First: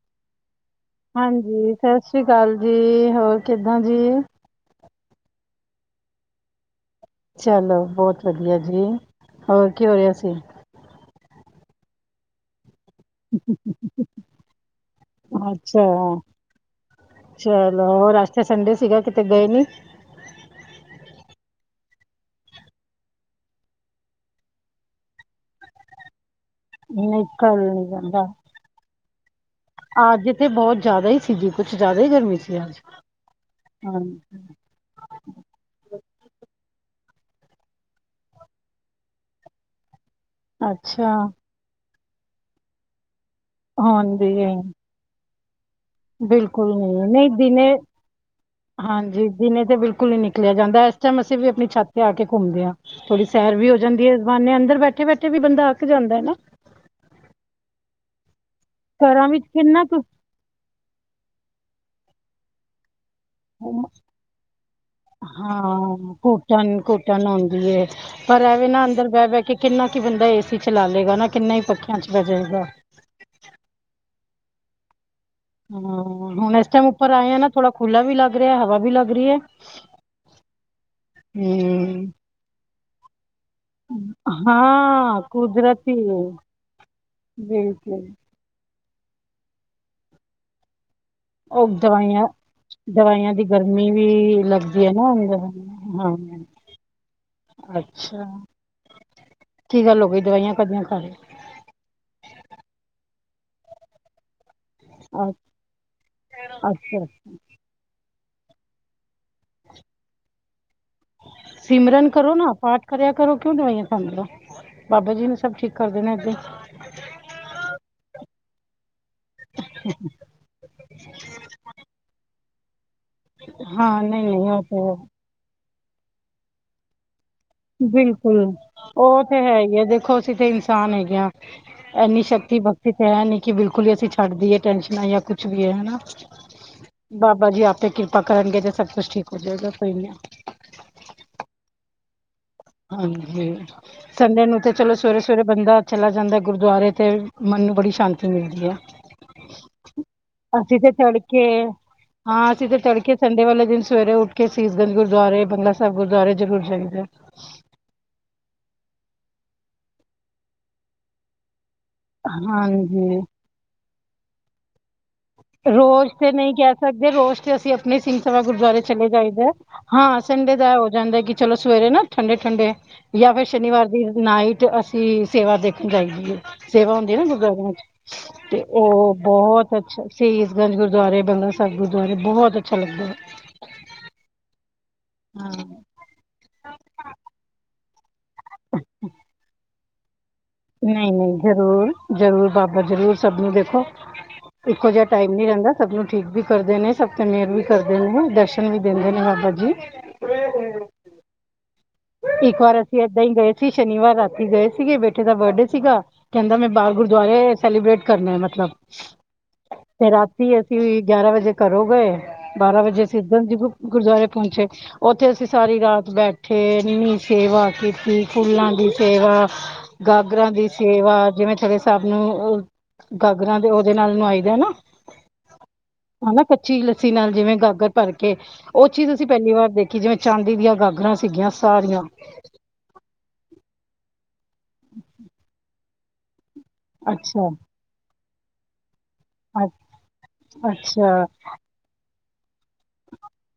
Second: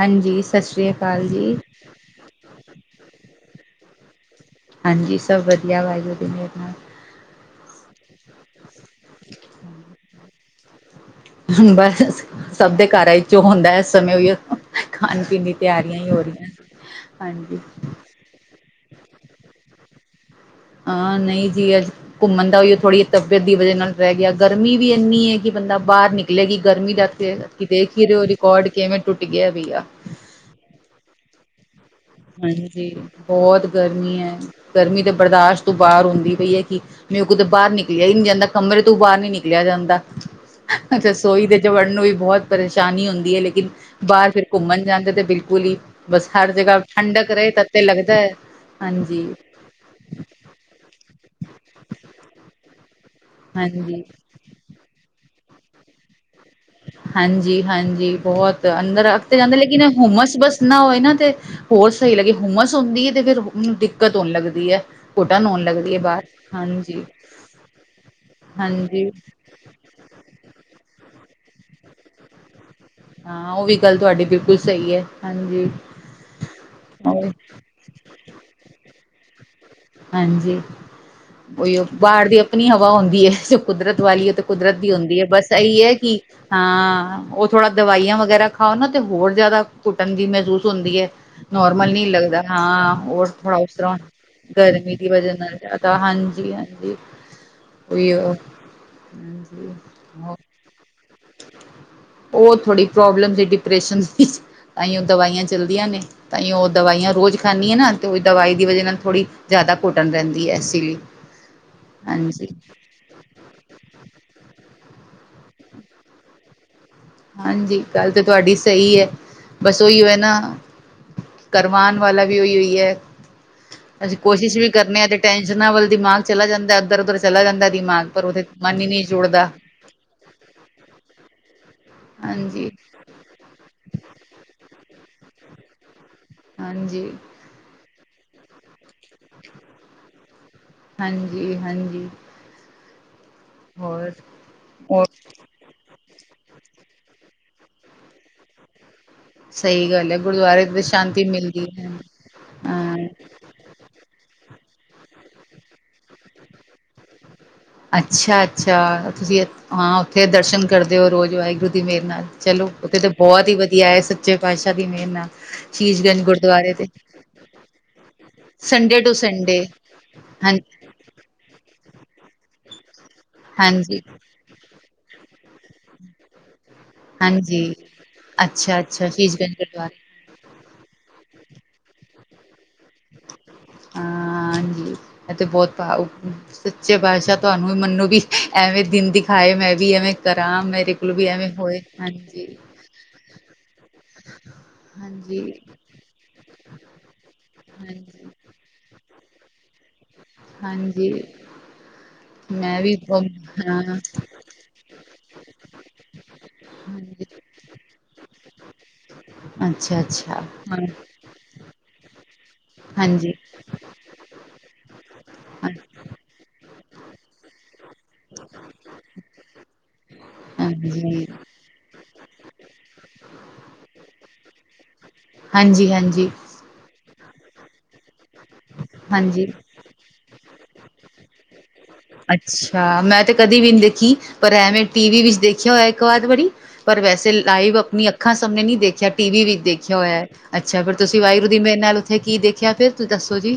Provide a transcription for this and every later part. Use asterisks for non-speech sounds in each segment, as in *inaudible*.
ਹਾਂਜੀ, ਸਸ਼੍ਰੀ ਕਾ ਹਾਂਜੀ, ਸਸ੍ਰੀ ਕਾਲ ਜੀ, ਹੋਰ ਕਿੱਦਾਂ ਜੀ? ਹਾਂਜੀ, ਸਬ ਵਦੀਆ ਵਾਏਗੁਰੂ ਦੀ ਮੇਰ ਨਾਲ। ਚਲੋ ਬੋਤ ਵਦੀਆ ਜੀ, ਹੋਰ ਕੀ ਹੋ ਰਿਆ ਸੀ? ਹੁਣ ਬਸ ਅਸ ਸਬ ਦੇ ਘਰਾਂ ਇਚ ਹੁੰਦਾ ਐ ਇਸ ਸਮੈ ਓਈਓ, ਖਾਣ-ਪੀਣ ਦੀ ਅੱਛਾ ਤਿਆਰੀਆਂ ਈ ਹੋ ਰੀ ਐਂ। *inaudible* ਚਲੋ, ਹੋਰ ਅੱਜ ਤੇ ਸੰਡੇ ਸੀਗਾ, ਕਿਤੇ ਗਏ ਨੀ। ਅ, ਨਈ ਜੀ ਅੱਜ ਘੁੰਮਣ ਦਾ ਓਇਉ ਥੋੜੀ ਤਬੀਅਤ ਦੀ ਵਜੇ ਨਾਲ ਰੈ ਗਿਆ। ਗਰਮੀ ਵੀ ਏਨੀ ਏ ਕਿ ਬੰਦਾ ਬਾਰ ਨਿਕਲੇ ਵੀ ਕੀ ਗਰਮੀ ਦਾ ਤੇ ਨਿਕਲ ਕਿ ਨੀ ਦੇਖ ਈ ਜਾਂਦਾ ਰੇਔ ਰਿਕੌਡ ਕਿਵੇਂ ਟੁੱਟ ਗਯਾ ਬਈਆ। ਅੱਜ ਤੇ ਬੋਤ ਜਾਅਦਾ ਈ ਸੀ ਜੀ। ਕੁਛ ਜਾਅਦਾ ਈ ਗਰਮੀ ਸੀ ਅੱਜ ਹਾਂਜੀ, ਬੋਤ ਹਾਂਜੀ ਗਰਮੀ ਐ, ਗਰਮੀ ਤੇ ਬਰਦਾਸ਼ ਤੋਂ ਬਾਰ ਹੁੰਦੀ ਪਈ ਏ ਕਿ ਮੇਰੇ ਕੋਲ ਤੇ ਬਾਰ ਨਿਕਲਿਆ ਈ ਨੀ ਜਾਂਦਾ, ਕਮਰੇ ਤੋਂ ਬਾਰ ਨੀ ਨਿਕਲਿਆ ਜਾਂਦਾ। ਅੱਛਾ, ਰਸੋਈ ਦੇ ਚ ਵੜਨ ਨੂੰ ਵੀ ਬੋਤ ਪਰੇਸ਼ਾਨੀ ਹੁੰਦੀ ਏ ਲੇ ਲੇਕਿਨ ਬਾਰ ਹਾਂਜੀ ਫਿਰ ਘੁੰਮਣ ਜਾਂਦੇ ਤੇ, ਬਿਲਕੁਲ ਈ ਬਸ ਹਰ ਬਿਲਕੁਲ ਜਗਾ ਨਹੀਂ ਨਹੀਂ ਠੰਡਕ ਰਏ ਤਦ ਦਿਨੇ ਤੇ ਲੱਗਦਾ ਏ, ਹਾਂਜੀ। ਤੇ ਬਿਲਕੁਲ ਨੀ ਨਿਕਲੇਆ ਜਾਂਦਾ ਐਸ ਟੈਮ ਅਸੀਂ ਵੀ ਅਪਣੀ ਛੱਤ ਤੇ ਆ ਕੇ ਘੁੰਮਦੇ ਆ। ਥੋੜੀ ਸੈਰ ਵੀ ਹੋ ਹਾਂਜੀ, ਜਾਂਦੀ ਏ ਏਸ ਬਹਾਨੇ ਅੰਦਰ ਬੈਠੇ-ਬੈਠੇ ਵੀ ਬੰਦਾ ਅੱਕ ਜਾਂਦਾ ਐ ਨਾ। ਹਾਂਜੀ-ਹਾਂਜੀ ਬੋਹਤ, ਅੰਦਰ ਅੱਕ ਘਰਾਂ ਤੇ ਵਿੱਚ ਜਾਂਦੈ ਲੇਕਿਨ ਕਿੰਨਾ ਐ ਹੁੰਮਸ ਬਸ ਨਾ ਹੋਏ ਨਾ ਤੇ ਹੋਰ ਸਈ ਲੱਗੇ, ਹੁੰਮਸ ਹੁੰਦੀ ਏ ਤੇ ਫੇਰ ਮੈਨੂੰ ਕੁ ਦਿੱਕਤ ਹੋਣ ਲੱਗਦੀ ਏ, ਘੁਟਣ ਹੋਣ ਲੱਗਦੀ ਹਾਂ ਏ ਬਾਰ, ਘੁਟਨ ਹਾਂਜੀ। ਘੁਟਨ ਹੁੰਦੀ ਏ ਪਰ ਐਵੇ ਨਾ ਅੰਦਰ ਹਾਂਜੀ ਬੈ-ਬੈ ਕੇ ਕਿੰਨਾ ਕਿ ਬੰਦਾ ਏ-ਸੀ ਚਲਾ ਲੇਗਾ ਨਾ ਕਿੰਨਾ ਈ ਪੱਖਿਆਂ ਚ ਬੈ ਜੇਗਾ। ਹਾਂ ਓ ਵੀ ਗੱਲ ਤੁਆਡੀ ਬਿਲਕੁਲ ਸਈ ਐ। ਹਾਂ ਹੁਣ ਇਸ ਟੈਮ ਉੱਪਰ ਆਏ ਆ ਨਾ ਥੋੜਾ ਖੁੱਲਾ ਵੀ ਲੱਗ ਰਿਆ ਹਵਾ ਵੀ ਲੱਗ ਰਈ ਐ। ਹਾਂਜੀ, ਓਈਓ ਹਮ ਬਾਰ ਦੀ ਅਪਣੀ ਹਵਾ ਹੁੰਦੀ ਐ। ਕੁਦਰਤ ਵਾਲੀ ਓ ਤੇ ਕੁਦਰਤ ਦੀ ਹੁੰਦੀ ਹਾਂ ਐ ਬਸ ਏਈ ਐ ਕੁਦਰਤੀ ਕਿ ਹਾਂ ਓ ਥੋੜਾ ਬਿਲਕੁਲ ਦਵਾਈਆਂ ਵਗੈਰਾ ਹਾਂ ਓਨਾਂ ਤੇ ਹੋਰ ਜ਼ਾਦਾ ਘੁੱਟਣ ਜੀ ਮਹਿਸੂਸ ਹੁੰਦੀ ਐ। ਉਹ ਨੋਰਮਲ ਨੀ ਦਵਾਈਆਂ ਲੱਗਦਾ ਹਾਂ ਹੋਰ ਦਵਾਈਆਂ ਦੀ ਥੋੜਾ ਉਸ ਗਰਮੀ ਤਰ੍ਹਾਂ ਵੀ ਲੱਗਦੀ ਹੈ ਗਰਮੀ ਦੀ ਨਾ ਵਜਾ ਅੰਦਰ ਨਾਲ ਜ਼ਿਆਦਾ ਹਾਂ ਹਾਂਜੀ, ਹਾਂਜੀ ਉਈ ਅੱਛਾ ਉਹ ਕੀ ਗੱਲ ਹੋ ਗਈ ਦਵਾਈਆਂ ਕਾਦੀਆਂ ਖਾ ਰਹੇ ਹੋ ਉਹ ਥੋੜੀ ਪ੍ਰੋਬਲਮ ਸੀ ਡਿਪਰੈਸ਼ਨਸ ਦੀ ਤਾਂਹੀ ਉਹ ਦਵਾਈਆਂ ਚੱਲਦੀਆਂ ਨੇ ਤਾਂਹੀ ਉਹ ਅੱਛਾ ਅੱਛਾ ਦਵਾਈਆਂ ਰੋਜ਼ ਖਾ ਨੀ ਆ ਨਾ ਤੇ ਉਹ ਦਵਾਈ ਦੀ ਵਜਾ ਨਾਲ ਥੋੜ੍ਹੀ ਜ਼ਿਆਦਾ ਘੁੱਟਣ ਰਹਿੰਦੀ ਐ ਐਸੀ ਲਈ ਸਿਮਰਨ ਕਰੋ ਹਾਂਜੀ ਨਾ ਪਾਠ ਕਰਿਆ ਕਰੋ ਕਿਉਂ ਦਵਾਈਆਂ ਖਾਂਦੇ ਹੋ ਬਾਬਾ ਜੀ ਨੇ ਸਭ ਠੀਕ ਕਰ ਦੇਣਾ ਅੱਗੇ ਹਾਂਜੀ ਗੱਲ ਤੇ ਤੁਹਾਡੀ ਸਹੀ ਐ ਬਸ ਉਹੀ ਓ ਹੈ ਨਾ ਕਰਵਾਣ ਵਾਲਾ ਵੀ ਉਹੀ ਹੀ ਹੈ ਹਾਂ ਅਸੀਂ ਨਹੀਂ ਨਹੀਂ ਕੋਸ਼ਿਸ਼ ਉਹ ਵੀ ਕਰਨੇ ਆ ਤੇ ਟੈਨਸ਼ਨਾਂ ਵੱਲ ਦਿਮਾਗ ਚਲਾ ਜਾਂਦਾ ਇਧਰ ਉੱਧਰ ਚਲਾ ਜਾਂਦਾ ਦਿਮਾਗ ਪਰ ਬਿਲਕੁਲ ਉਹਦੇ ਮਨ ਹੀ ਨਹੀਂ ਉਹ ਤੇ ਜੁੜਦਾ ਹੈ ਹੀ ਏ ਦੇਖੋ ਤੇ ਇਨਸਾਨ ਹੈਗੇ ਆ ਇੰਨੀ ਸ਼ਕਤੀ ਹਾਂਜੀ ਬਕਤੀ ਤੇ ਹੈ ਨੀਂ ਕਿ ਬਿਲਕੁਲ ਹੀ ਅਸੀਂ ਛੱਡ ਦੀਏ ਟੈਨਸ਼ਨਾਂ ਜਾਂ ਕੁਛ ਵੀ ਏ ਹਨਾ ਹਾਂਜੀ ਬਾਬਾ ਜੀ ਆਪੇ ਕਿਰਪਾ ਪਾ ਕਰਨਗੇ ਤੇ ਸਭ ਕੁਛ ਠੀਕ ਹੋ ਜੇਗਾ ਕੋਈ ਨੀ ਆ ਹਾਂਜੀ, ਹਾਂਜੀ ਹਾਂਜੀ ਹੋਰ ਸੰਡੇ ਨੂੰ ਤੇ ਚਲੋ ਹੋਰ ਸਵੇਰੇ-ਸਵੇਰੇ ਬੰਦਾ ਚਲਾ ਜਾਂਦਾ ਗੁਰਦੁਆਰੇ ਤੇ ਮਨ ਨੂੰ ਬੜੀ ਸ਼ਾਂਤੀ ਮਿਲਦੀ ਐ ਸਹੀ ਗੱਲ ਹੈ ਗੁਰਦੁਆਰੇ ਅਸੀਂ ਤੋਂ ਤੇ ਸ਼ਾਂਤੀ ਤੜਕੇ ਮਿਲਦੀ ਹੈ ਹਾਂ ਅਸੀਂ ਤੇ ਤੜਕੇ ਸੰਡੇ ਵਾਲੇ ਦਿਨ ਸ ਸਵੇਰੇ ਉੱਠ ਕੇ ਸੀਸਗੰਜ ਗੁਰਦੁਆਰੇ, ਬੰਗਲਾ ਸਾਹਿਬ ਗੁਰਦੁਆਰੇ ਜ਼ਰੂਰ ਜਾਈਦੇ ਅੱਛਾ, ਅੱਛਾ ਤੁਸੀਂ ਉ ਹਾਂ ਉੱਥੇ ਦਰਸ਼ਨ ਕਰਦੇ ਹੋ ਰੋਜ਼ ਵਾਹਿਗੁਰੂ ਦੀ ਮੇਹਰ ਨਾਲ ਚਲੋ ਉੱਥੇ ਤਾਂ ਹਾਂਜੀ ਬਹੁਤ ਹੀ ਵਧੀਆ ਐ ਸੱਚੇ ਪਾਤਸ਼ਾਹ ਦੀ ਮੇਹਰ ਨਾਲ ਰੋਜ਼ ਸ਼ੀਸ਼ਗੰਜ ਤੇ ਨਹੀਂ ਗੁਰਦੁਆਰੇ ਕਹਿ ਤੇ ਸਕਦੇ ਰੋਜ਼ ਤੇ ਅਸੀਂ ਆਪਣੇ ਸਿੰਘ ਸਭਾ ਗੁਰਦੁਆਰੇ ਸੰਡੇ ਚਲੇ ਟੂ ਜਾਈਦੇ ਸੰਡੇ ਹਾਂ ਸੰਡੇ ਦਾ ਹੋ ਜਾਂਦਾ ਹੈ ਕਿ ਚਲੋ ਸਵੇਰੇ ਨਾ ਠੰਡੇ ਠੰਡੇ ਜਾਂ ਫੇਰ ਸ਼ਨੀਵਾਰ ਹਾਂਜੀ ਦੀ ਨਾਈਟ ਅਸ ਸੀ ਸੇਵਾ ਦੇਖਣ ਜਾਈ ਦੀ ਐ ਸੇਵਾ ਹੁੰਦੀ ਐ ਨਾ ਗੁਰਦੁਆਰਿਆਂ ਹਾਂਜੀ ਚ ਤੇ ਅੱਛਾ ਅੱਛਾ ਉਹ ਸ਼ੀਸ਼ਗੰਜ ਬਹੁਤ ਗੁਰਦੁਆਰੇ ਅੱਛਾ ਸੀਸਗੰਜ ਗੁਰਦੁਆਰੇ, ਬੰਗਲਾ ਸਾਹਿਬ ਗੁਰਦੁਆਰੇ ਬਹੁਤ ਅੱਛਾ ਲੱਗਦਾ ਹਾਂਜੀ ਇਹ ਤੇ ਹਾਂ ਬਹੁਤ ਭਾ ਉਪ ਸੱਚੇ ਪਾਤਸ਼ਾਹ ਤੁਹਾਨੂੰ ਵੀ ਮਨੂੰ ਵੀ ਐਵੇਂ ਦਿਨ ਦਿਖਾਏ ਮੈਂ ਵੀ ਐਵੇਂ ਕਰਾਂ ਮੇਰੇ ਨਹੀਂ ਕੋਲੋਂ ਵੀ ਨਹੀਂ ਐਵੇਂ ਹੋਏ, ਜ਼ਰੂਰ ਹਾਂਜੀ ਜ਼ਰੂਰ ਬਾਬਾ ਜ਼ਰੂਰ ਸਭ ਨੂੰ ਦੇਖੋ ਇੱਕੋ ਜਿਹਾ ਟਾਈਮ ਹਾਂਜੀ ਨੀ ਰਹਿੰਦਾ ਸਭ ਨੂੰ ਠੀਕ ਵੀ ਕਰਦੇ ਨੇ, ਸਭ ਤੇ ਮੇਹਰ ਵੀ ਕਰਦੇ ਨੇ ਹਾਂਜੀ ਦਰਸ਼ਨ ਵੀ ਦਿੰਦੇ ਨੇ ਬਾਬਾ ਜੀ ਹਾਂਜੀ ਇੱਕ ਵਾਰ ਮੈਂ ਵੀ ਅਸੀ ਬ ਏਦਾਂ ਹੀ ਗਏ ਸੀ ਹਾਂ ਸ਼ਨੀਵਾਰ ਰਾਤੀ ਗਏ ਸੀਗੇ ਬੇਟੇ ਦਾ ਬਰਡੇ ਸੀਗਾ ਕਹਿੰਦਾ ਮੈਂ ਬਾਹਰ ਹਾਂਜੀ ਗੁਰਦੁਆਰੇ ਸੈਲੀਬ੍ਰੇਟ ਕਰਨਾ, ਮਤਲਬ ਅੱਛਾ ਤੇ ਅੱਛਾ ਰਾਤੀ ਹਾਂ ਅਸੀ ਗਿਆਰਾਂ ਵਜੇ ਘਰੋ ਗਏ ਬਾਰਾਂ ਵਜੇ ਅਸੀਂ ਹਾਂਜੀ ਗੰਜ ਗੁਰਦੁਆਰੇ ਪਹੁੰਚੇ ਉੱਥੇ ਅਸੀਂ ਸਾਰੀ ਹਾਂਜੀ ਰਾਤ ਬੈਠੇ ਇਨੀ ਸੇਵਾ ਕੀ ਤੀ ਫੁੱਲਾਂ ਦੀ ਸੇਵਾ, ਗਾਗਰਾਂ ਦੀ ਹਾਂਜੀ ਸੇਵਾ ਜਿਵੇਂ *unintelligible* ਸਾਹਿਬ ਨੂੰ ਉਹ ਗਾਗਰਾਂ ਦੇ ਉਹਦੇ ਨਾਲ ਨਵਾਈਦੇ ਨਾ ਹਾਂਜੀ, ਹਾਂਜੀ ਹਨਾ ਕੱਚੀ ਲੱਸੀ ਨਾਲ ਜਿਵੇਂ ਗਾਗਰ ਭਰ ਕੇ ਉਹ ਚੀਜ਼ ਅਸੀਂ ਹਾਂਜੀ ਪਹਿਲੀ ਵਾਰ ਦੇਖ ਖੀ ਜਿਵੇਂ ਚਾਂਦੀ ਦੀਆਂ ਗਾਗਰਾਂ ਸੀਗੀਆਂ ਸ ਅੱਛਾ, ਮੈਂ ਤੇ ਕਦੀ ਵੀ ਨਹੀਂ ਦੇਖੀ ਪਰ ਐਵੇਂ ਟੀ ਵੀ ਵਿੱਚ ਦੇਖਿਆ ਹੋਇਆ ਇੱਕੋ ਆਧ ਵਾਰੀ ਪਰ ਵੈਸੇ ਅੱਛਾ ਲਾਈਵ ਆਪਣੀ ਅੱਖਾਂ ਸਾਮਨੇ ਨੀ ਦੇਖਿਆ ਟੀ ਵੀ ਵਿਚ ਦੇਖਿਆ ਹੋਇਆ ਅੱਛਾ, ਫਿਰ ਤੁਸੀਂ ਵਾਹਿਗੁਰੂ ਦੀ ਮੇਹਰ ਨਾਲ ਉੱਥੇ ਕੀ ਦੇਖਿਆ ਫਿਰ ਤੁਸੀਂ ਦੱਸੋ ਜੀ।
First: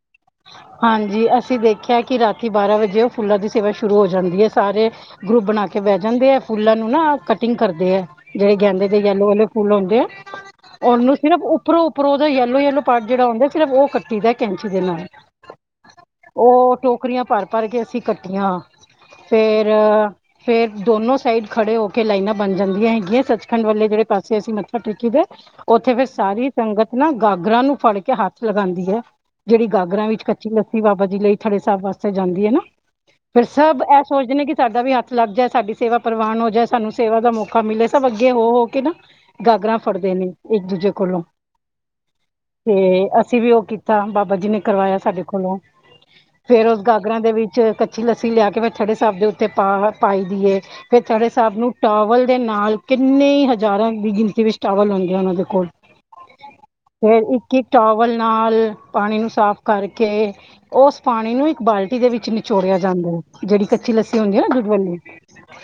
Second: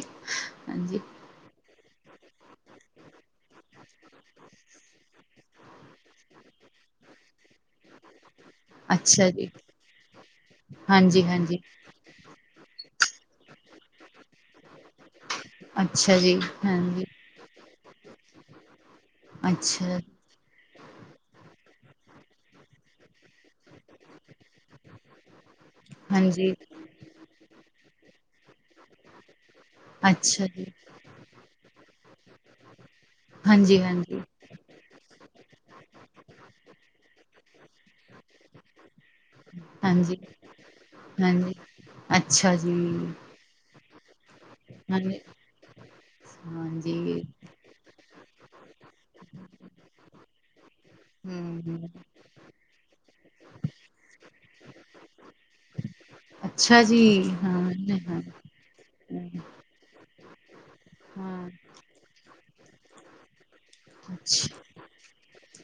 ਹਾਂਜੀ ਜੀ, ਅਸੀਂ ਦੇਖਿਆ ਕਿ ਰਾਤੀ ਬਾਰ੍ਹਾਂ ਵਜੇ ਉਹ ਫੁੱਲਾਂ ਦੀ ਸੇਵਾ ਸ਼ੁਰੂ ਹੋ ਜਾਂਦੀ ਐ ਸਾਰੇ ਗਰੁੱਪ ਬਣਾ ਕੇ ਬਹਿ ਜਾਂਦੇ ਐ, ਫੁੱਲਾਂ ਨੂੰ ਨਾ ਕਟਿੰਗ ਕਰਦੇ ਐ। ਜਿਹੜੇ ਗੈਂਦੇ ਦੇ ਯੈਲੋ ਅੱਛਾ ਵਾਲੇ ਜੀ ਫੁੱਲ ਹੁੰਦੇ ਆ। ਉਹਨੂੰ ਹਾਂਜੀ ਸਿਰਫ ਹਾਂਜੀ ਉੱਪਰੋਂ ਪਰੋ ਉਹਦਾ ਯੈਲੋ-ਯੈਲੋ ਪਾਟ ਜਿਹੜਾ ਹੁੰਦਾ, ਸਿਰਫ ਉਹ ਕੱਟੀ ਦਾ ਏ। ਕੈਂਚੀ ਦੇ ਨਾਲ, ਅੱਛਾ ਜੀ ਉਹ ਹਾਂਜੀ ਟੋਕਰੀਆਂ ਭਰ ਭਰ ਕੇ ਅਸੀਂ ਕੱਠੀਆਂ, ਫੇਰ ਅੱਛਾ ਫੇਰ ਦੋਨੋ ਸਾਈਡ ਖੜੇ ਹੋ ਕੇ ਲਾਈਨਾਂ ਬਣ ਜਾਂਦੀਆਂ ਹੈਗੀਆਂ, ਸੱਚਖੰਡ ਵੇ ਜਿਹੜੇ ਪਾਸੇ ਅਸੀਂ ਮੱਥਾ ਟੇਕੀ ਦਾ ਉੱਥੇ ਫੇਿਰ ਸਾਰੀ ਹਾਂਜੀ ਸੰਗਤ ਨਾ ਗਾਗਰਾਂ ਨੂੰ ਫੜ ਕੇ ਹੱਥ ਲਗਾਂਦੀ ਐ। ਜਿਹੜੀ ਗਾਗਰਾਂ ਵਿੱਚ ਅੱਛਾ ਕੱਚੀ ਜੀ ਲੱਸੀ ਬਾਬਾ ਜੀ ਲਈ ਥੜੇ ਸਾਹਿਬ ਵਾਸਤੇ ਜਾਂਦੀ ਐ ਨਾ। ਫਿਰ ਹਾਂਜੀ ਸਭ ਇਹ ਹਾਂਜੀ ਸੋਚਦੇ ਨੇ ਕਿ ਸਾਡਾ ਵੀ ਹੱਥ ਲੱਗ ਜਾਏ। ਸਾਡੀ ਸੇਵਾ ਪ੍ਰਵਾਨ ਹੋ ਜਾਏ, ਸਾਨੂੰ ਸੇਵਾ ਦਾ ਮੌਕਾ ਕਾ ਮਿਲੇ, ਸਭ ਅੱਗੇ ਹੋ-ਹੋ ਕੇ ਨਾ ਗਾਗਰਾਂ ਫੜਦੇ ਹਾਂਜੀ ਨੇ ਇੱਕ-ਦੂਜੇ ਕੋਲੋਂ ਹਾਂਜੀ ਅੱਛਾ ਜੀ। ਤੇ ਅਸੀਂ ਵੀ ਉਹ ਕੀਤਾ ਬਾਬਾ ਜੀ ਨੇ ਕਰਵਾਇਆ ਹਾਂਜੀ ਸਾਡੇ ਕੋਲੋਂ। ਫੇਿਰ ਉਸ ਗਾਗਰਾਂ ਹਾਂਜੀ ਦੇ ਵਿੱਚ ਕੱਚੀ-ਲੱਸੀ ਲਿਆ ਕੇ ਵੇ ਥੜੇ -ਸਾਬ ਦੇ ਉੱਤੇ ਪਾ ਪਾਈ ਦੀਏ। ਫਿਰ ਥੜੇ ਸਾਹਿਬ ਨੂੰ ਹੂੰ ਟਾਵਲ ਦੇ ਨਾਲ ਕਿੰਨੇ ਹਜ਼ਾਰਾਂ ਦੀ ਗਿਣਤੀ ਵਿੱਚ ਟਾਵਲ ਹੁੰਦੈ ਆ ਉਹਨਾਂ ਦੇ ਕੋਲ ਅੱਛਾ ਜੀ ਫੇਰ ਹਾਂ ਇੱਕ-ਇੱਕ ਟਾਵਲ ਹਾਂ ਨਾਲ ਪਾਣੀ ਨੂੰ ਸਾਫ਼ ਕਰਕੇ, ਉਸ ਪਾਣੀ ਨੂੰ ਹਾਂ ਇੱਕ ਬਾਲਟੀ ਦੇ ਵਿੱਚ ਨਿਚੋੜਿਆ ਜਾਂਦਾ ਐ। ਜਿਹੜੀ ਕੱਚੀ-ਲੱਸੀ ਹੁੰਦੀ ਆ ਨਾ ਦੁੱਧਵਾਲੀ।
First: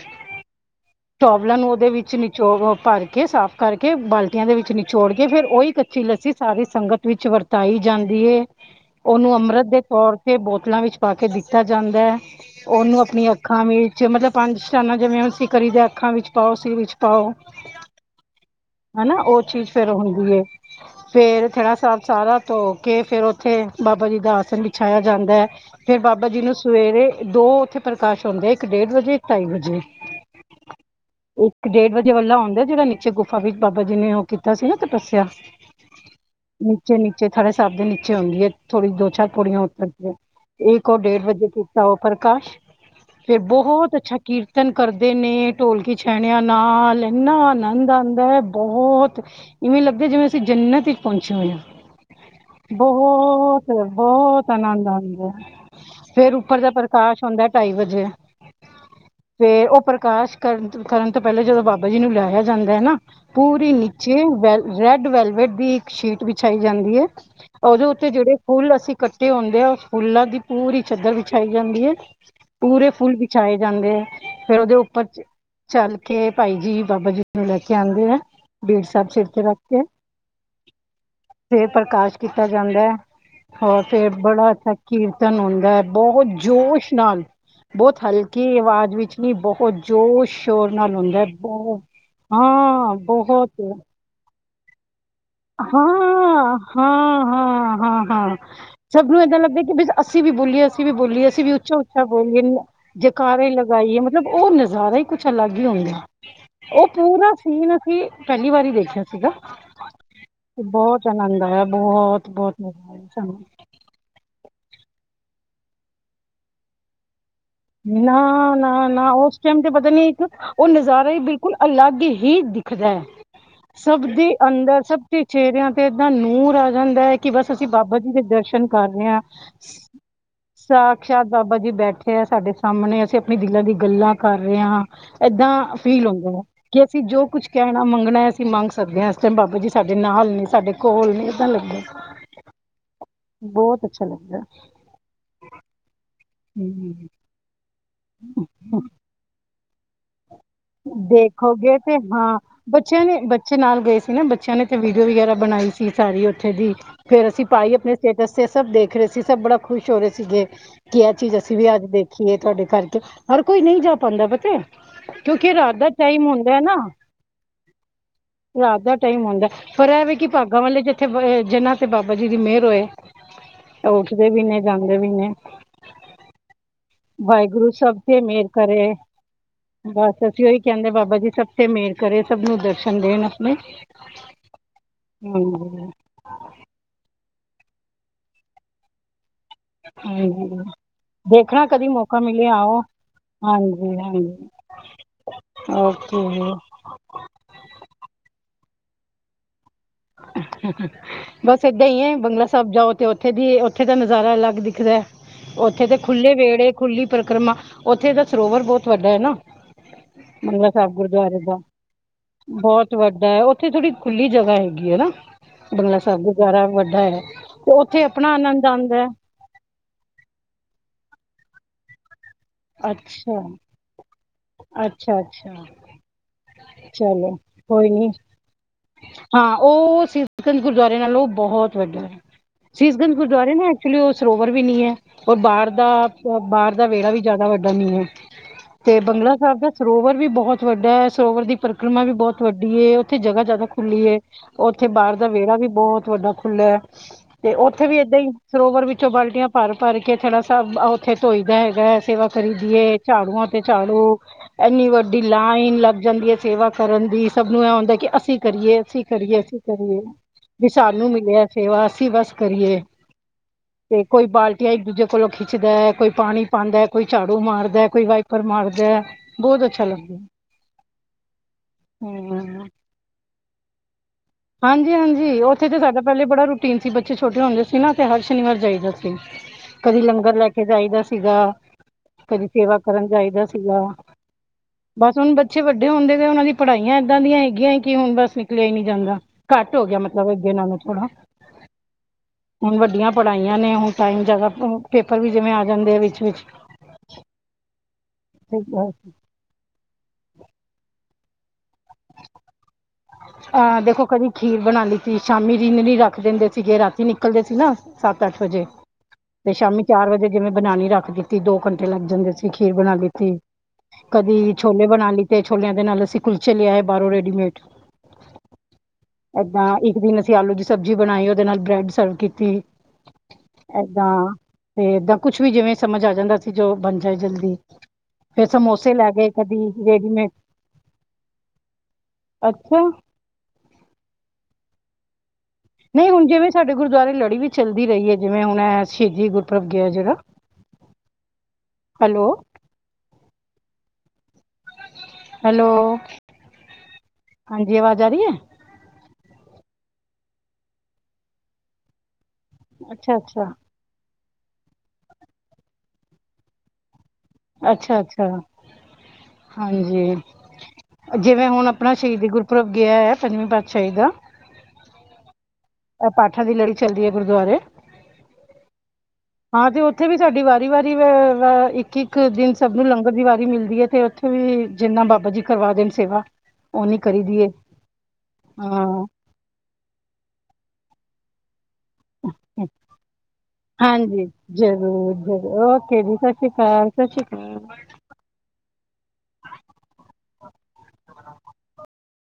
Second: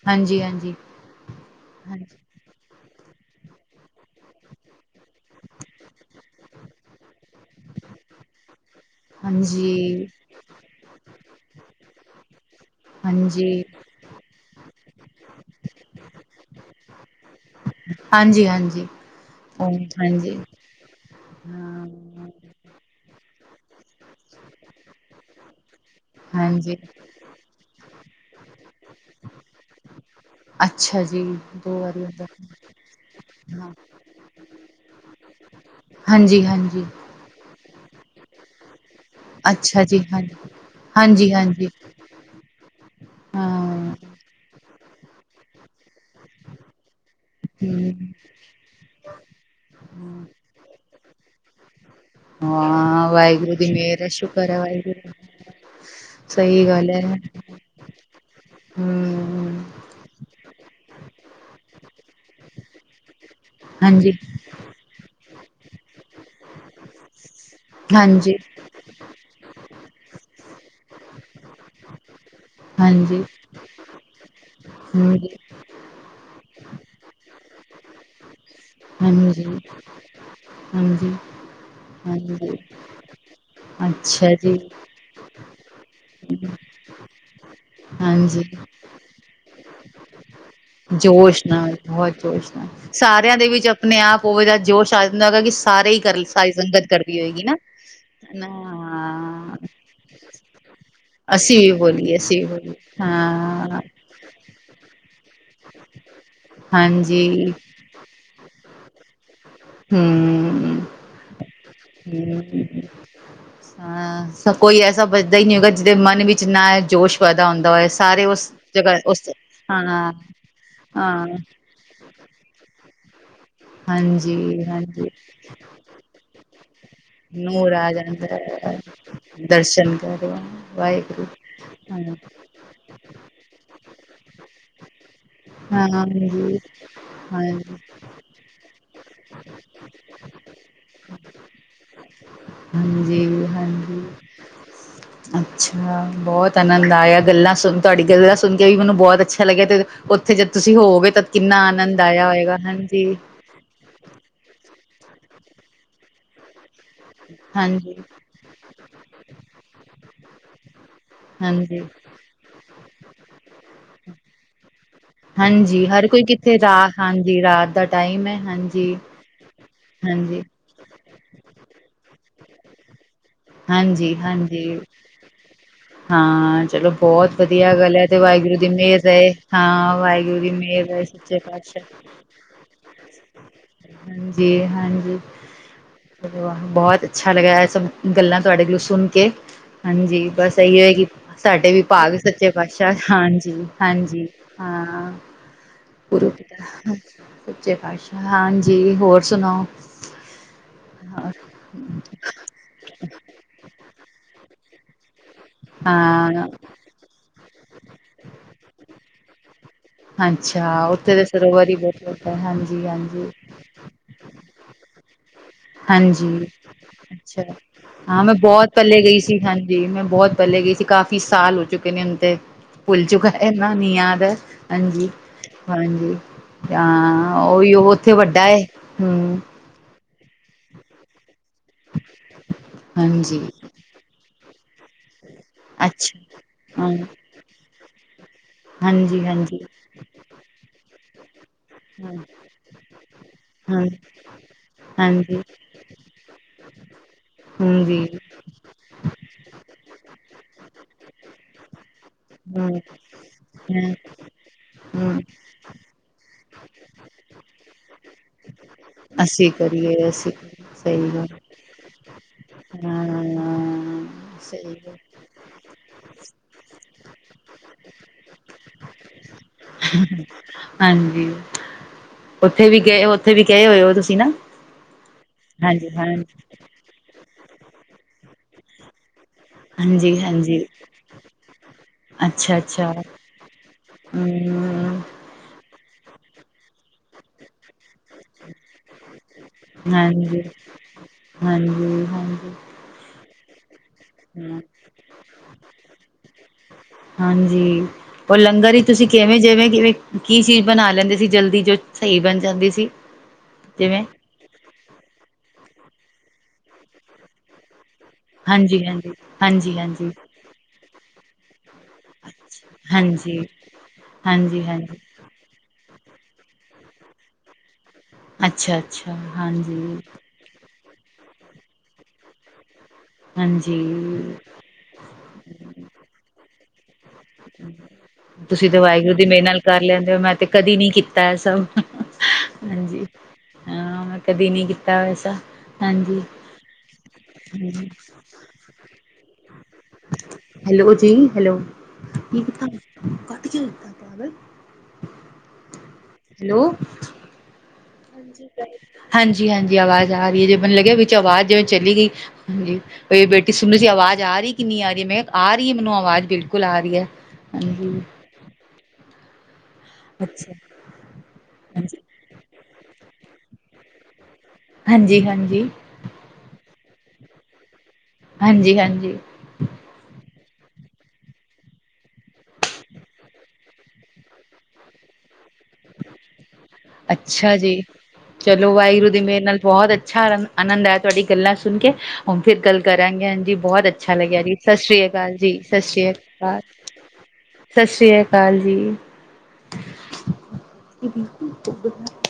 ਹਾਂਜੀ, ਹਾਂਜੀ। ਟੌਵਲਾਂ ਨੂੰ ਉਹਦੇ ਵਿੱਚ ਨਿਚੋ ਭਰ ਕੇ ਸਾਫ਼ ਕਰਕੇ ਬਾਲਟੀਆਂ ਦੇ ਵਿੱਚ ਨਿਚੋੜ ਕੇ ਫਿਰ ਉਹੀ ਕੱਚੀ-ਲੱਸੀ ਸਾਰੀ ਸੰਗਤ ਵਿੱਚ ਵਰਤਾਈ ਜਾਂਦੀ ਐ। ਉਹਨੂੰ ਅੰਮ੍ਰਿਤ ਹਾਂਜੀ, ਦੇ ਤੌਰ ਤੇ ਬੋਤਲਾਂ ਵਿੱਚ ਪਾ ਕੇ ਦਿੱਤਾ ਜਾਂਦਾ ਐ। ਉਹਨੂੰ ਆਪਣੀ ਅੱਖਾਂ ਵਿੱਚ ਜ ਮਤਲਬ ਪੰਜ- ਸ਼ਾਨਾਂ ਜਿਵੇਂ-ਅਸੀਂ ਕਰੀ ਦਾ, ਅੱਖਾਂ ਵਿੱਚ ਪਾਓ, ਸਿਰ ਵਿੱਚ ਪਾਓ ਹਾਂਜੀ-ਹਾਂਜੀ। ਹਨਾ, ਉਹ ਚੀਜ਼ ਫੇਰ ਹੁੰਦੀ ਐ। ਫੇਰ ਥੇੜਾ ਹਾਂ, ਸਾਹਿਬ ਸਾਰਾ ਧੋ ਕੇ, ਫੇਰ ਉੱਥੇ ਬਾਬਾ ਜੀ ਦਾ ਆਸਨ ਵਿਛਾਇਆ ਜਾਂਦਾ ਐ। ਫਿਰ ਬਾਬਾ ਜੀ ਨੂੰ ਹਾਂਜੀ, ਸਵੇਰੇ ਦੋ ਉੱਥੇ ਪ੍ਰਕਾਸ਼ ਹੁੰਦੇ, ਇੱਕ ਡੇਢ ਵਜੇ, ਇੱਕ ਢਾਈ ਵਜੇ। ਅੱਛਾ ਜੀ। ਇੱਕ ਦੋ ਡੇਢ ਵਾਰੀ ਵਜੇ ਹੁੰਦਾ, ਵਾਲਾ ਔਦਾ, ਜਿਹੜਾ ਨੀਚੇ ਗੁਫਾ ਵਿੱਚ ਹਾਂ, ਬਾਬਾ ਜੀ ਨੇ ਉਹ ਕੀਤਾ ਸੀ ਨਾ ਤਪੱਸਿਆ ਹਾਂਜੀ-ਹਾਂਜੀ, ਨੀਚੇ-ਨੀਚੇ ਥੜੇ ਸਾਭ ਦੇ ਨੀਚੇ ਹੁੰਦੀ ਐ ਥੋੜ੍ਹੀ ਦੋ-ਛੱ ਪੁੜੀਆਂ ਅੱਛਾ ਉੱਤਰ ਜੀ, ਹਾਂ ਤੇ, ਹਾਂਜੀ, ਇੱਕ ਉਹ ਡੇਢ ਵਜੇ ਹਾਂਜੀ-ਹਾਂਜੀ। ਕੀਤਾ ਉਹ ਪ੍ਰਕਾਸ਼ ਫੇਰ ਹਾਂ, ਬਹੁਤ ਅੱਛਾ ਕੀਰਤਨ ਕਰਦੇ। ਨੇ ਢੋਲਕੀ- ਛੈਣਿਆਂ ਨਾਲ ਇੰਨਾ ਹੂੰ, ਆਨੰਦ ਆਂਦਾ ਐ, ਬਹੁਤ ਇਵੇਂ ਲੱਗਦਾ ਜਿਵੇਂ- ਅਸੀਂ ਜਨਨਤ ਤੱਕ ਪਹੁੰਚੇ ਹੋਏ ਆ। ਹਾਂ, ਵਾਹਿਗੁਰੂ ਦੀ ਬਹੁਤ, ਮਿਹਰ ਹੈ, ਸ਼ੁਕਰ ਬਹੁਤ ਹੈ ਆਨੰਦ ਵਾਹਿਗੁਰੂ ਆਂਦਾ। ਫਿਰ ਉੱਪਰ ਸਹੀ ਦਾ ਗੱਲ ਹੈ, ਪ੍ਰਕਾਸ਼ ਹੁੰਦਾ, ਢਾਈ ਵਜੇ ਹੂੰ, ਫੇਰ ਉਹ ਪ੍ਰਕਾਸ਼ ਕਰਨ, ਕਰਨ ਤੋਂ ਪਹਿਲਾਂ, ਜਦੋਂ ਬਾਬਾ ਜੀ ਨੂੰ ਲਿਆਇਆ ਜਾਂਦਾ ਐ ਨਾ ਪੂਰੀ ਹਾਂਜੀ, ਨੀਚੇ ਵ ਰੈਡ ਵੈਲਵੇਟ ਦੀ ਇੱਕ ਸ਼ੀਟ ਵਿਛਾਈ ਜਾਂਦੀ ਐ। ਉਹਦੇ ਉੱਤੇ ਹਾਂਜੀ, ਜਿਹੜੇ ਫੁੱਲ ਅਸੀਂ ਕੱਟੇ ਹੁੰਦੇ ਆ। ਉਸ ਫੁੱਲਾਂ ਦੀ ਪੂਰੀ ਚਾਦਰ ਵਿਛਾਈ ਜਾਂਦੀ ਐ। ਪੂਰੇ ਫੁੱਲ ਹਾਂਜੀ, ਵਿਛਾਏ ਜਾਂਦੇ ਐ, ਫੇਰ ਉਹਦੇ ਉੱਪਰ ਹਾਂਜੀ, ਚੱਲ ਕੇ, ਭਾਈ ਜੀ ਬਾਬਾ ਜੀ ਨੂੰ ਲੈ ਕੇ ਆਂਦੇ ਆ। ਬੀੜ ਸਾਹਿਬ ਸਿਰ ਤੇ ਹਾਂਜੀ, ਰੱਖ ਕੇ, ਹਾਂਜੀ, ਤੇ ਪ੍ਰਕਾਸ਼ ਕੀਤਾ ਹਾਂਜੀ, ਜਾਂਦਾ ਐ। ਹੋਰ ਫਿਰ ਅੱਛਾ ਬੜਾ ਜੀ, ਅੱਛਾ ਕੀਰਤਨ ਹੁੰਦਾ ਹੈ। ਬਹੁਤ ਜੋਸ਼ ਨਾਲ ਬਹੁਤ ਹਾਂਜੀ। ਹਲਕੀ ਆਵਾਜ਼ ਵਿੱਚ ਨ ਬਹੁਤ ਜੋਰ ਸ਼ੋਰ ਨਾਲ ਹੁੰਦਾ ਹੈ। ਜੋਸ਼ ਨਾਲ ਬਹੁ ਬਹੁਤ ਹਾਂ ਬਹੁਤ ਕੋਿ ਦਾ ਜੋਸ਼ ਆ ਜਾਂਦਾ ਹੈਗਾ ਕਿ ਸਾਰੇ ਹੀ ਕਰ ਸਾਰੀ ਹਾਂ, ਸੰਗਤ ਕਰਦੀ ਹਾਂ, ਹੋਏਗੀ ਨਾ ਹਾਂ, ਹਾਂ, ਹਾਂ। ਸਭ ਨੂੰ ਏਦਾਂ ਹਾਂ ਲੱਗਦਾ ਕਿ ਬ ਅਸੀਂ ਵੀ ਬੋਲੀਏ, ਅਸੀਂ ਵੀ ਬੋਲੀਏ, ਅਸੀਂ ਵੀ ਉੱਚਾ-ਉੱਚਾ ਬੋਲੀਏ, ਜੈਕਾਰੇ ਲ ਗਾਈਏ, ਮਤਲਬ, ਔ ਨਜ਼ਾਰਾ ਈ ਕੁਛ ਅਲੱਗ ਹੀ ਹੁੰਦਾ, ਔ ਪੂਰਾ ਹਾਂਜੀ ਸੀਨ ਕੀ ਪੈਲੀ ਵਾਰ ਈ ਦੇਖਿਆ ਸੀਗਾ। ਹੁੰ। ਬੋਤ ਆਨੰਦ ਆਇਆ, ਬੋਤ-ਬੰਤ ਮਜ਼ਾ ਆਇਆ, ਸਾਨੂੰ। ਅ ਕੋਈ ਐਸਾ ਬਚਦਾ ਈ ਨੀ ਹੋਗਾ, ਜਿਦੇ ਮਨ ਵਿੱਚ ਨਾ, ਐ ਜੋਸ਼ ਪੈਦਾ ਹੁੰਦਾ ਹੋ ਨਾ-ਨਾ-ਨਾ, ਔਸ ਟੈਮ ਤੇ ਪਤਾ ਨੀ ਹਾਂ ਇੱਕ, ਔ ਨਜ਼ਾਰਾ ਈ ਹਾਂ ਬਿਲਕੁਲ ਅਲੱਗ ਹੀ ਦਿਖਦਾ ਹੈ, ਸਭ ਦੇ ਹਾਂਜੀ ਅੰਦਰ ਸਭ ਹਾਂਜੀ ਦੇ ਚੇਹਰਿਆਂ ਏਦਾ ਨੂਰ ਆ ਜਾਂਦਾ ਐ। ਕਿ ਬਸ ਅਸੀਂ ਨੂਰ ਆ ਬਾਬਾ ਜੀ ਦੇ ਜਾਂਦਾ ਦਰਸ਼ਨ ਹੈ, ਕਰ ਰੇ ਆਂ, ਦਰਸ਼ਨ ਕਰੋ ਵਾਹਿਗੁਰੂ ਸਾਕਸ਼ਾਤ ਬਾਬਾ ਜੀ ਬੈਠੇ ਆ ਸਾਡੇ ਸਾਮਣੇ, ਅਸੀਂ ਆਪਣੀ ਦਿਲਾਂ ਦੀ ਗੱਲਾਂ ਕਰ ਰੇ ਆਂ। ਏਦਾਂ ਹਾਂ ਫੀਲ ਹੁੰਦਾ ਐ, ਹਾਂਜੀ ਕਿ ਅਸੀਂ ਜੋ ਕੁੱਝ ਹਾਂਜੀ, ਕੈਣਾ ਮੰਗਣਾ ਅਸੀਂ ਮੰਗ ਸਕਦੇ ਆਂ, ਇਸ ਟੈਮ ਬਾਬਾ ਜੀ ਸਾਡੇ ਨਾਲ ਨੇ, ਸਾਡੇ ਕੋਲ ਨੇ ਏਦਾਂ ਲੱਗਿਆ। ਹਾਂਜੀ-ਹਾਂਜੀ। ਅੱਛਾ ਲੱਗਦਾ ਅੱਛਾ, ਬੋਤ ਆਨੰਦ ਹੂੰ ਆਇਆ, ਗੱਲਾਂ ਸੁਣ ਤੁਆਡੀ ਗੱਲਾਂ ਸੁਣ ਕੇ ਵੀ, ਮੈਨੂੰ ਬੋਤ ਅੱਛਾ ਲੱਗਿਆ ਤੇ ਓਥੇ ਜਦ ਤੁਸੀਂ ਹੋਗੇ, ਤਦ ਕਿੰਨਾ ਦੇਖੋਗੇ ਤੇ ਆਨੰਦ ਆਇਆ ਹਾਂ ਹੋਏਗਾ, ਬੱਚਿਆਂ ਹਾਂਜੀ। ਨੇ ਬੱਚੇ ਨਾਲ ਗਏ ਸੀ ਨਾ, ਬੱਚਿਆਂ ਨੇ ਇੱਥੇ ਵੀਡੀਓ ਵਗੈਰਾ ਬਣਾਈ ਸੀ, ਸਾਰੀ ਓਥੇ ਦੀ ਫੇਰ ਅਸੀਂ ਪਾਈ ਆਪਣੇ ਹਾਂਜੀ। ਸਟੇਟਸ- ਸਭ ਦੇਖ ਰੇ ਸੀ, ਸਭ ਬੜਾ ਖੁਸ਼ ਹੋ ਰੇ ਸੀਗੇ, ਕਿ ਐ ਚੀਜ਼ ਅਸੀਂ ਵੀ ਹਾਂਜੀ, ਅੱਜ ਦੇਖ ਰਖੀਏ ਤੁਆਡੇ ਕਰਕੇ, ਹਰ ਕੋਈ ਨਈ ਜਾ ਪਾਂਦਾ ਪਤਾ ਐ। ਕਿਉਂਕਿ ਰਾਤ ਹਾਂਜੀ ਦਾ ਹਰ ਕੋਈ ਟਾਈਮ ਹੁੰਦਾ ਐ ਕਿੱਥੇ ਨਾ, ਰਾ ਹਾਂਜੀ ਰਾਤ ਦਾ ਟਾਈਮ ਹੈ ਰਾਤ ਹਾਂਜੀ। ਦਾ ਟਾਈਮ ਹੁੰਦਾ ਐ। ਪਰ ਐਵੇ ਕਿ, ਹਾਂਜੀ, ਭਾਗਾਂ ਵਾਲੇ ਜਿੱਥੇ ਜਨਾਂ ਤੇ ਬਾਬਾ ਜੀ ਦੀ ਮੇਰ ਹੋਏ। ਤੇ ਹਾਂਜੀ, ਉੱਠਦੇ ਵੀ ਨੇ, ਹਾਂਜੀ। ਜਾਂਦੇ ਵੀ ਨੇ। ਹਾਂ, ਚਲੋ ਬੋਤ ਵਾਹਿਗੁਰੂ ਵਧੀਆ ਗੱਲ ਸਭ ਐ, ਤੇ ਮਿਹਰ ਵਾਹਿਗੁਰੂ ਦੀ ਕਰੇ ਮੇਰ ਰਏ। ਬਸ ਅਸੀਂ, ਓਈ ਕੈਂਦੇ ਬਾਬਾ ਜੀ ਸਭ ਤੇ ਮੇਰ ਪਾਤਸ਼ਾਹ ਕਰੇ, ਸਭ ਨੂੰ ਦਰਸ਼ਨ ਦੇਣ ਅਪਣੇ। ਜੀ ਹਾਂਜੀ। ਬੋਤ ਅੱਛਾ ਲੱਗਿਆ ਐ, ਸਭ ਗੱਲਾਂ ਤੁਆਡੇ ਕੋਲੋ ਸੁਣ ਕੇ। ਹਾਂਜੀ, ਬਸ ਅਈਯੋ ਏ ਕਿ, ਦੇਖਣਾ ਸਾਡੇ ਵੀ ਕਦੀ ਭਾਗ ਮੌਕਾ ਸੱਚੇ ਮਿਲਿਆ ਆਓ ਪਾਤਸ਼ਾਹ, ਹਾਂਜੀ ਹਾਂਜੀ-ਹਾਂਜੀ। ਹਾਂਜੀ ਹਾਂ। ਓਕੇ ਜੀ। ਸਚੇ ਪਾਤਸ਼ਾਹ, ਹਾਂਜੀ ਹੋਰ ਸੁਣਾਓ। ਬਸ ਏਦਾਂ ਈ ਐ, ਬੰਗਲਾ ਸਾਬ ਜਾਓ, ਤੇ ਓਥੇ ਦੀ ਓਥੇ ਦਾ ਨਜ਼ਾਰਾ ਅਲੱਗ ਦਿਖਦਾ, ਓਥੇ ਤਾਂ ਖੁੱਲ੍ਹੇ ਹਾਂ ਵੇੜੇ ਖੁੱਲੀ ਪਰਕਰਮਾ, ਓਥੇ ਦਾ ਸਰੋਵਰ ਬੋਤ ਵੱਡਾ ਐ ਨਾ। ਬਗੰਲਾ ਅੱਛਾ ਸੈਬ ਉੱਥੇ ਦੇ ਗੁਰਦੁਆਰੇ ਦਾ, ਸਰੋਵਰ ਹੀ ਬਹੁਤ ਵੱਡਾ ਹਾਂਜੀ ਬੋਤ ਹਾਂਜੀ ਵੱਡਾ ਐ, ਔਥੇ ਥੋੜੀ ਖੁੱਲੀ ਜਗ੍ਹਾ ਹੈਗੀ। ਗੀ ਹੈਨਾ, ਬੰਗਲਾ ਸੈਬ ਹਾਂਜੀ ਗੁਰਦਵਾਰਾ ਵੱਡਾ ਹੈਗਾ, ਤੇ ਓਥੇ ਆਪਣਾ ਅਨੰਦ ਆਂਦਾ ਐ। ਜੀ ਹਾਂਜੀ, ਮੈਂ ਬੋਤ ਪੈਲੇ ਗੀ ਸੀ, ਕਾਫ਼ੀ ਸਾਲ ਹੋ ਚੁੱਕੇ ਨੇ ਹੁਨ, ਤੇ ਭੁੱਲ ਚੁੱਕਾ ਅੱਛਾ ਏਨਾ। ਨੀ ਯਾਦ ਐ। ਅੱਛਾ ਅੱਛਾ ਹਾਂਜੀ-ਹਾਂਜੀ, ਚਲੋ ਹਾਂ ਓਵੀਓ ਓਥੇ ਵੱਡਾ ਐ, ਹੁੰ। ਓ, ਸੀਸਗੰਜ ਗੁਰਦੁਆਰੇ ਨਾਲੋ ਬਹੁਤ ਵੱਡਾ ਐ, ਸੀਸਗੰਜ ਹਾਂਜੀ ਗੁਰਦੁਆਰੇ ਨਾ ਐਚੁਲੀ ਓ ਸਰੋਵਰ ਵੀ ਨੀ ਐ, ਓਰ ਬਾੱਰ ਦਾ ਅੱਛਾ ਬਾੱਰ ਦਾ ਹਾਂ ਵੇੜਾ, ਵੀ ਜ਼ਾਦਾ ਵੱਡਾ ਨੀ ਐ। ਤੇ ਹਾਂਜੀ ਬੰਗਲਾ ਸੈਬ ਹਾਂਜੀ ਦਾ ਸਰੋਵਰ ਵੀ ਬਹੋਤ ਵੱਡਾ ਐ, ਸਰੋਵਰ ਦੀ ਪਰਿਕਰਮਾ ਵੀ ਹਾਂ ਬੋਤ ਵੱਡੀ ਏ, ਔਥੇ ਜਗਾ ਜਾਦਾ ਹਾਂ ਖੁੱਲੀ ਏ, ਔਥੇ ਬਾੱਰ ਦਾ ਹਾਂਜੀ ਵੇੜਾ ਵੀ ਬੋਤ ਵੱਡਾ ਖੁ ਖੁਲਾ ਐ, ਤੇ ਔਥੇ ਵੀ ਹਾਂਜੀ ਏਦਾਂ ਈ ਸਰੋਵਰ ਵਿੱਚ ਚੋ ਬਾਲਟੀਆਂ ਭਾਰ-ਭਾਰ ਕੇ, ਥੜਾ ਸਾਭ ਔਥੇ ਧੋਈ ਦਾ ਹੈਗਾ। ਸੇਵਾ ਕਰੀ ਦੀ ਹਮ ਏ, ਚਾੜੂਆਂ ਤੇ ਹਮ ਚਾੜੂ ਐਨੀ ਵੱਡੀ ਲਾਈਨ ਲੱਗ ਜਾਂਦੀ ਏ, ਸੇਵਾ ਕਰਨ ਦੀ, ਸਭ ਨੂੰ ਐ ਹੁੰਦਾ ਕਿ ਅਸੀਂ ਕਰੀਏ ਅਸੀਂ ਕਰੀਏ-ਅਸੀਂ ਕਰੀਏ ਅਸੀਂ ਕਰੀਏ, ਵੀ ਸਾਨੂੰ ਸਹੀ ਮਿਲੇ ਗੱਲ ਐ ਸੇਵਾ, ਅਸੀਂ ਬਸ ਕਰੀਏ ਤੇ ਹਾਂ ਕੋਈ ਬਾਲਟੀਆਂ ਸਹੀ ਗੱਲ, ਇੱਕ-ਦੂਜੇ ਕੋਲੋਂ ਖਿੱਚਦਾ, ਕੋਈ ਪਾਣੀ ਪਾਂਦਾ, ਕੋਈ ਚਾੜੂ ਮਾਰਦਾ, ਕੋਈ ਵਾ ਪਰ ਮਾਰਦਾ, ਬੋਤ ਅੱਛਾ ਲੱਗਦਾ ਐ। ਹਾਂਜੀ ਉੱਥੇ ਵੀ ਗਏ ਉੱਥੇ ਵੀ ਗਏ ਹੋਏ ੳ ਤੁਸੀਂ ਨਾ। ਹਾਂਜੀ-ਹਾਂਜੀ ਉੱਥੇ ਤਾਂ ਹਾਂਜੀ ਸਾਡਾ ਹਾਂ ਪੈਲੇ ਬੜਾ ਰੂਟੀਨ ਸੀ, ਬੱਚੇ ਛੋਟੇ ਹੁੰਦੇ ਸੀ ਨਾ ਹਰ ਸ਼ਨੀਵਾਰ ਜਾਈਦਾ ਸੀ। ਕਦੀ ਹਾਂਜੀ ਲੰਗਰ ਲੈ ਹਾਂਜੀ ਕੇ ਜਾਈਦਾ ਸੀਗਾ। ਕਦੀ ਅੱਛਾ ਸੇਵਾ ਅੱਛਾ ਕਰਨ ਜਾਈਦਾ ਸੀਗਾ, ਹਮ ਬਸ ਹੁਨ ਬਚ ਬੱਚੇ ਵੱਡੇ ਹੁੰਦੇ ਤੇ ਉਨਾਂ ਦੀ ਪੜ੍ਹਾਈਆਂ ਏਦਾਂ ਦੀਆਂ ਹੈਗੀਆਂ ਕਿ ਹੁਨ ਬਸ ਨਿਕਲਿਆ ਈ ਨੀ ਜਾਂਦਾ। ਘੱਟ ਹੋ ਗਿਆ ਮਤਲਬ ਹਾਂਜੀ ਅੱਗੇ ਨਾਲੋ ਥੋੜਾ, ਹਾਂਜੀ ਹਾਂਜੀ ਹੁਨ ਵੱਡੀਆਂ ਪੜ੍ਹਾਈਆਂ ਨੇ ਹੁਨ ਟਾਈਮ ਜਾਦਾ ਹਮ ਪੇਪਰ ਵੀ ਜਿਵੇਂ ਆ ਜਾਂਦੇ ਆ ਵਿਚ-ਵਿਚ। ਹਾਂਜੀ ੳ ਲੰਗਰ ਈ ਤੁਸੀਂ ਕਿਵੇਂ ਜਿਵੇਂ ਜਿਵੇਂ ਕੀ ਚੀਜ਼ ਬਨਾ ਲੈਂਦੇ ਸੀ ਜਲਦੀ ਜੋ ਸਈ ਬਨ ਜਾਂਦੀ ਸੀ। ਹਾਂ ਜਿਵੇਂ ਦੇਖੋ ਕਦੀ ਖੀਰ ਬਣਾ ਲਈ ਸੀ ਸ਼ਾਮੀ ਰਿੰਨ ਨੀ ਰੱਖ ਦਿੰਦੇ ਸੀਗੇ, ਰਾਤੀ ਨਿਕਲਦੇ ਸੀ ਨਾ। ਸੱਤ ਅੱਠ ਵਜੇ ਹਾਂਜੀ-ਹਾਂਜੀ। ਤੇ ਸ਼ਾਮੀ ਚਾਰ ਵਜੇ ਜਿਵੇਂ ਬਨਾਨੀ ਰੱਖ ਦੀਤੀ ਦੋ ਘੰਟੇ ਲੱਗ ਜਾਂਦੇ ਸੀ ਖੀਰ ਬਨਾ ਦਿਤੀ। ਹਾਂਜੀ ਕਦੀ ਹਾਂਜੀ ਛੋਲੇ ਹਾਂਜੀ ਬਨਾ ਲਿਤੇ ਛੋਲਿਆਂ ਦੇ ਨਾਲ ਅਸੀਂ ਕੁਲਚੇ ਲਿਆਏ ਬਾਰੋਂ ਰੈਡੀਮੇਡ। ਅੱਛਾ-ਅੱਛਾ ਐਦਾਂ ਹਾਂਜੀ। ਇੱਕ ਦਿਨ ਆਲੂ ਦੀ ਸਬਜ਼ੀ ਬਣਾਈ ਉਦੇ ਨਾਲ ਬ੍ਰੈਡ ਸਰਵ ਕੀਤੀ। ਹਾਂਜੀ ਏਦਾਂ ਤੇ ਏਦਾਂ ਕੁਛ ਵੀ ਜਿਵੇਂ ਸਮਝ ਆ ਜਾਂਦਾ ਸੀ ਜੋ ਬਣ ਜਾਏ ਜਲਦੀ। ਫੇਰ ਸਮੋਸੇ ਲੈ ਗਏ ਕਦੀ ਰੇਡੀਮੇਡ। ਕਦੇ ਨੀ ਕੀਤਾ ਐ ਸਭ। ਕੰਯੋ ਆ ਮੈਂ ਕਦੀ ਨੀ ਕੀਤਾ ਵੈਸਾ। ਨਈ ਹਾਂਜੀ ਹੁਨ ਜਿਵੇਂ ਸਾਡੇ ਗੁਰਦੁਆਰੇ ਲੜੀ ਵੀ ਚੱਲਦੀ ਰਈ ਏ ਜਿਵੇਂ ਹੁਣ ਐ ਸ਼ਹੀਦੀ ਗੁਰ ਹੈਲੋ ਜੀ ਹੈਲੋ। Hello hello. ਹੈਲੋ ਹਾਂਜੀ ਆਵਾਜ਼ ਆ ਰਈ ਏ। ਹਾਂਜੀ-ਹਾਂਜੀ ਆਵਾਜ਼ ਆ ਰਈ ਏ, ਜੇ ਮੈਨੂੰ ਲੱਗਿਆ ਵਿੱਚ ਆਵਾਜ਼ ਜਿਵੇਂ ਚਲੀ ਗਈ। ਅੱਛਾ ਹਾਂਜੀ ਅੱਛਾ ਬੇਟੀ ਸੁਨ ਰਈ ਸੀ ਆਵਾਜ਼ ਆ ਰਈ ਕਿੰਨੀ ਆ ਰਈ ਏ, ਮੈਂ ਕਿਆ ਆ ਰਈ ਏ ਮੈਨੂੰ ਆਵਾਜ਼ ਬਿਲਕੁਲ ਆ ਰਈ ਏ। ਅੱਛਾ-ਅੱਛਾ ਹਾਂਜੀ ਅੱਛਾ ਜਿਵੇਂ ਹੁਨ ਆਪਣਾ ਹਾਂਜੀ ਸ਼ਹੀਦੀ ਗੁਰਪੁਰਬ ਗਿਆ ਐ, ਪੰਜਵੀਂ ਪਾਤਸ਼ਾਹੀ ਦਾ ਹਾਂਜੀ-ਹਾਂਜੀ ਅ ਪਾਠਾਂ ਦੀ ਲੜੀ ਚੱਲਦੀ ਏ ਗੁਰਦੁਆਰੇ। ਹਾਂਜੀ-ਹਾਂਜੀ ਹਾਂ ਤੇ ਉੱਥੇ ਵੀ ਸਾਡੀ ਵਾਰੀ-ਵਾਰੀ ਵ ਵਾ ਇੱਕ-ਇੱਕ ਦਿਨ ਸਭ ਨੂੰ ਲੰਗਰ ਦੀ ਵਾਰੀ ਮਿਲਦੀ ਏ ਤੇ ਵੀ ਜਿੰਨਾ ਬਾਬਾ ਜੀ ਕਰਵਾ ਦੇਣ ਸੇਵਾ, ਓਨੀ ਕਰੀ ਦੀ ਏ। ਅੱਛਾ ਜੀ ਚਲੋ ਹਾਂ ਵਾਹਿਗੁਰੂ ਦੀ ਮੇਰ ਨਾਲ ਬੋਤ ਅੱਛਾ ਆਨੰਦ ਆਇਆ ਤੁਹਾਡੀ ਗੱਲਾਂ ਸੁਣ ਕੇ। ਹੁਣ ਫਿਰ ਗੱਲ ਕਰਾਂਗੇ ਹਾਂਜੀ ਬਹੁਤ ਅੱਛਾ ਹਾਂਜੀ ਲੱਗਿਆ ਜੀ, ਸਤਿ ਸ੍ਰੀ ਜ਼ਰੂਰ ਅਕਾਲ ਜੀ, ਜ਼ਰੂਰ ਸਤਿ ਓਕੇ ਸ੍ਰੀ ਅ ਜੀ ਸਤਿ ਸ੍ਰੀ ਅਕਾਲ, ਸਤਿ ਸ੍ਰੀ ਸਤਿ ਸ੍ਰੀ ਅਕਾਲ ਜੀ।